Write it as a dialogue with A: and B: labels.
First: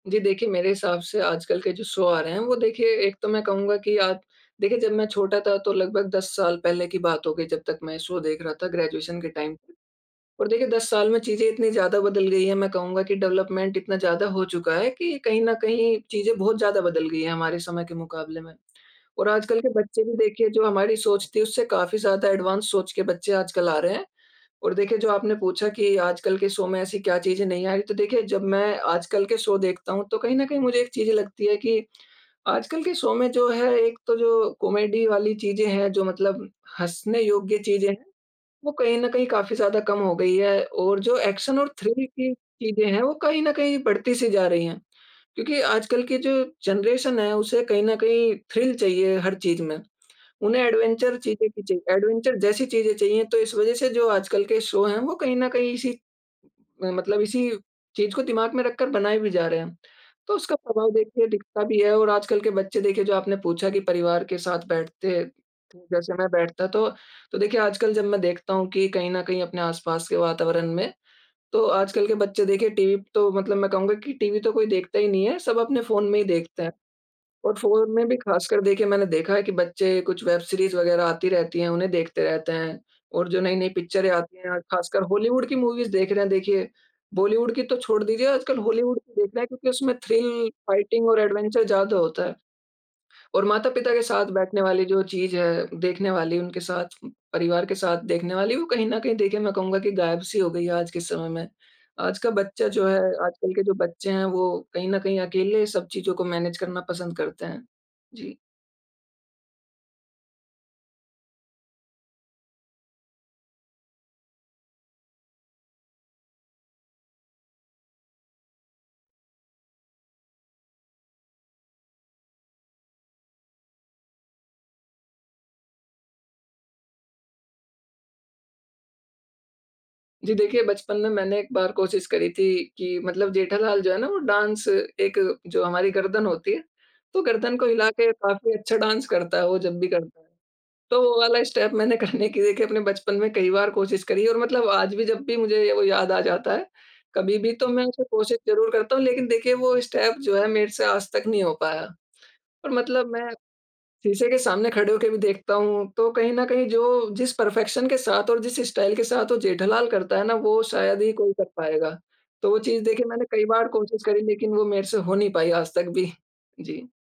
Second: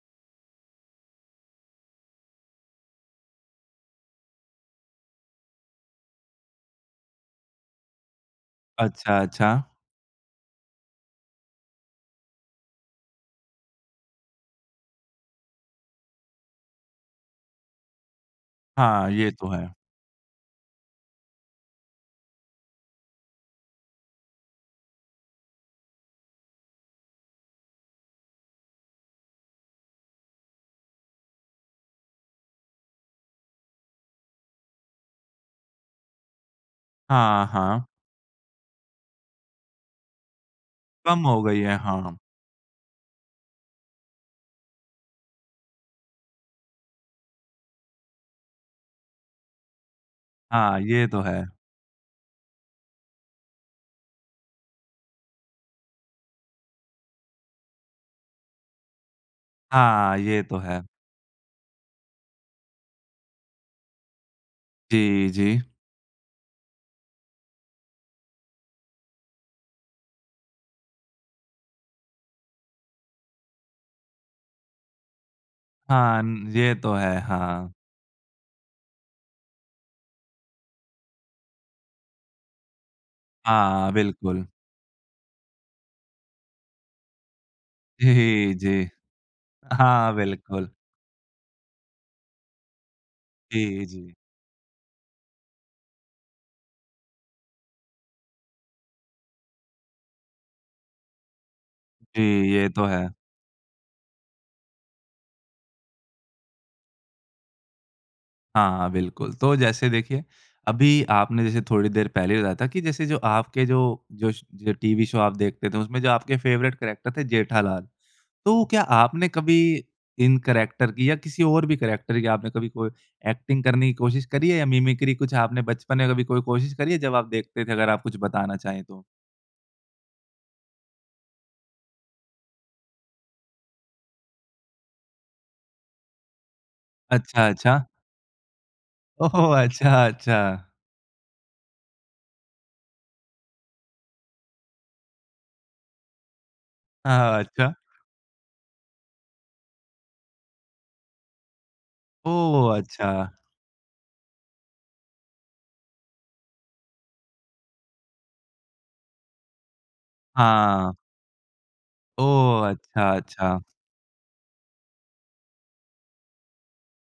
A: जी, देखिए मेरे हिसाब से आजकल के जो शो आ रहे हैं, वो देखिए एक तो मैं कहूँगा कि आप देखिए, जब मैं छोटा था तो लगभग 10 साल पहले की बात हो गई जब तक मैं शो देख रहा था
B: अच्छा,
A: ग्रेजुएशन के टाइम।
B: अच्छा।
A: और देखिए 10 साल में चीज़ें इतनी ज़्यादा बदल गई हैं मैं कहूँगा कि डेवलपमेंट इतना ज़्यादा हो चुका है कि कहीं न कहीं चीज़ें बहुत ज़्यादा बदल गई हैं हमारे समय के मुकाबले में।
B: हाँ,
A: और
B: ये तो
A: आजकल के
B: है।
A: बच्चे भी देखिए जो हमारी सोच थी उससे काफ़ी ज़्यादा एडवांस सोच के बच्चे आजकल आ रहे हैं और देखिए जो आपने पूछा कि आजकल के शो में ऐसी क्या चीज़ें नहीं आईं, तो देखिए जब मैं आजकल के शो देखता हूँ तो कहीं न कहीं मुझे एक चीज़ें लगती है कि आजकल के शो में जो है एक तो जो कॉमेडी वाली चीज़ें हैं, जो मतलब हँसने
B: हाँ,
A: योग्य
B: हाँ।
A: चीज़ें वो कहीं न कहीं काफ़ी ज़्यादा कम हो गई हैं, और जो
B: कम हो गई
A: एक्शन और
B: है, हाँ,
A: थ्रिल
B: हाँ।
A: की चीज़ें हैं वो कहीं न कहीं बढ़ती-सी जा रही हैं। क्योंकि आजकल की जो जनरेशन है उसे कहीं न कहीं थ्रिल चाहिए हर चीज़ में, उन्हें
B: हाँ, ये
A: एडवेंचर
B: तो
A: चीज़ें
B: है।
A: की चाहिए एडवेंचर जैसी चीज़ें चाहिए तो इस वजह से जो आजकल के शो है वो कहीं न कहीं इसी म मतलब इसी चीज़ को दिमाग में रखकर बनाए भी जा रहे हैं।
B: हाँ,
A: तो
B: ये
A: उसका
B: तो है।
A: प्रभाव देखिए दिखता भी है और आजकल के बच्चे देखिए जो आपने पूछा कि परिवार के साथ बैठते
B: जी, जी।
A: जैसे मैं बैठता तो, तो देखिए आजकल जब मैं देखता हूँ कि कहीं न कहीं अपने आस-पास के वातावरण में तो आजकल के बच्चे देखें टीवी तो मतलब मैं कहूँगा कि टीवी तो कोई देखता ही नहीं है, सब अपने फ़ोन में
B: हाँ,
A: ही देखते हैं।
B: ये तो है,
A: और
B: हाँ।
A: फ़ोन में भी खासकर देखिए मैंने देखा है कि बच्चे कुछ वेब सीरीज़ वग़ैरह आती रहती है। उन्हें देखते रहते हैं और जो नई-नई
B: हाँ,
A: पिक्चरें आती
B: बिल्कुल।
A: हैं, खासकर हॉलीवुड की मूवीज़ देख रहे हैं देखिए बॉलीवुड की तो छोड़ दीजिए
B: जी,
A: आजकल
B: जी।
A: हॉलीवुड की देख रहे हैं क्योंकि उसमें
B: हाँ,
A: थ्रिल,
B: बिल्कुल।
A: फाइटिंग और एडवेंचर ज़्यादा होता है। और
B: जी,
A: माता-पिता के
B: जी।
A: साथ बैठने वाली जो चीज़ है, देखने वाली उनके साथ, परिवार के साथ देखने वाली वो कहीं न कहीं देखें मैं कहूँगा कि गायब-सी हो गयी है आज के समय में। आज
B: जी,
A: का
B: ये
A: बच्चा
B: तो
A: जो है
B: है।
A: आजकल के जो बच्चे हैं वो कहीं न कहीं अकेले सब चीज़ों को मैनेज करना पसंद करते हैं, जी।
B: हाँ, बिल्कुल, तो जैसे देखिए, अभी आपने जैसे थोड़ी देर पहले ही बताया था कि जैसे जो आपके जो जो श जो टीवी शो आप देखते थे। उसमें जो आपके फेवरेट कैरेक्टर थे जेठालाल, तो क्या आपने कभी इन कैरेक्टर की या किसी और भी कैरेक्टर की आपने कभी कोई एक्टिंग करने की कोशिश करी है, या मिमिक्री कुछ आपने बचपन में कभी कोई कोशिश करी है जब आप देखते थे अगर आप कुछ बताना चाहें तो?
A: जी, देखिए बचपन में मैंने एक बार कोशिश करी थी कि मतलब जेठालाल जो है ना, वो डांस एक जो हमारी गर्दन होती है तो
B: अच्छा,
A: गर्दन को
B: अच्छा।
A: हिला के काफ़ी अच्छा डांस करता है,
B: ओहो!
A: वो जब भी
B: अच्छा,
A: करता,
B: अच्छा।
A: तो वो वाला स्टेप मैंने करने की देखिए अपने बचपन में कई बार कोशिश करी और मतलब आज भी जब भी मुझे वो याद आ जाता है कभी
B: हाँ,
A: भी तो
B: अच्छा।
A: मैं उसे कोशिश ज़रूर करता हूँ। लेकिन देखिए, वो स्टेप जो है मेरे से आज तक नहीं हो पाया और
B: ओह!
A: मतलब मैं
B: अच्छा।
A: शीशे के सामने खड़े होके भी देखता हूँ तो कहीं न कहीं जो जिस परफेक्शन के साथ और जिस स्टाइल के साथ वो जेठालाल करता है ना वो
B: हाँ।
A: शायद ही कोई कर पाएगा तो वो
B: ओह,
A: चीज़ देखें
B: अच्छा,
A: मैंने कई
B: अच्छा।
A: बार कोशिश करी, लेकिन वो मेरे से हो नहीं पाई आज तक भी, जी।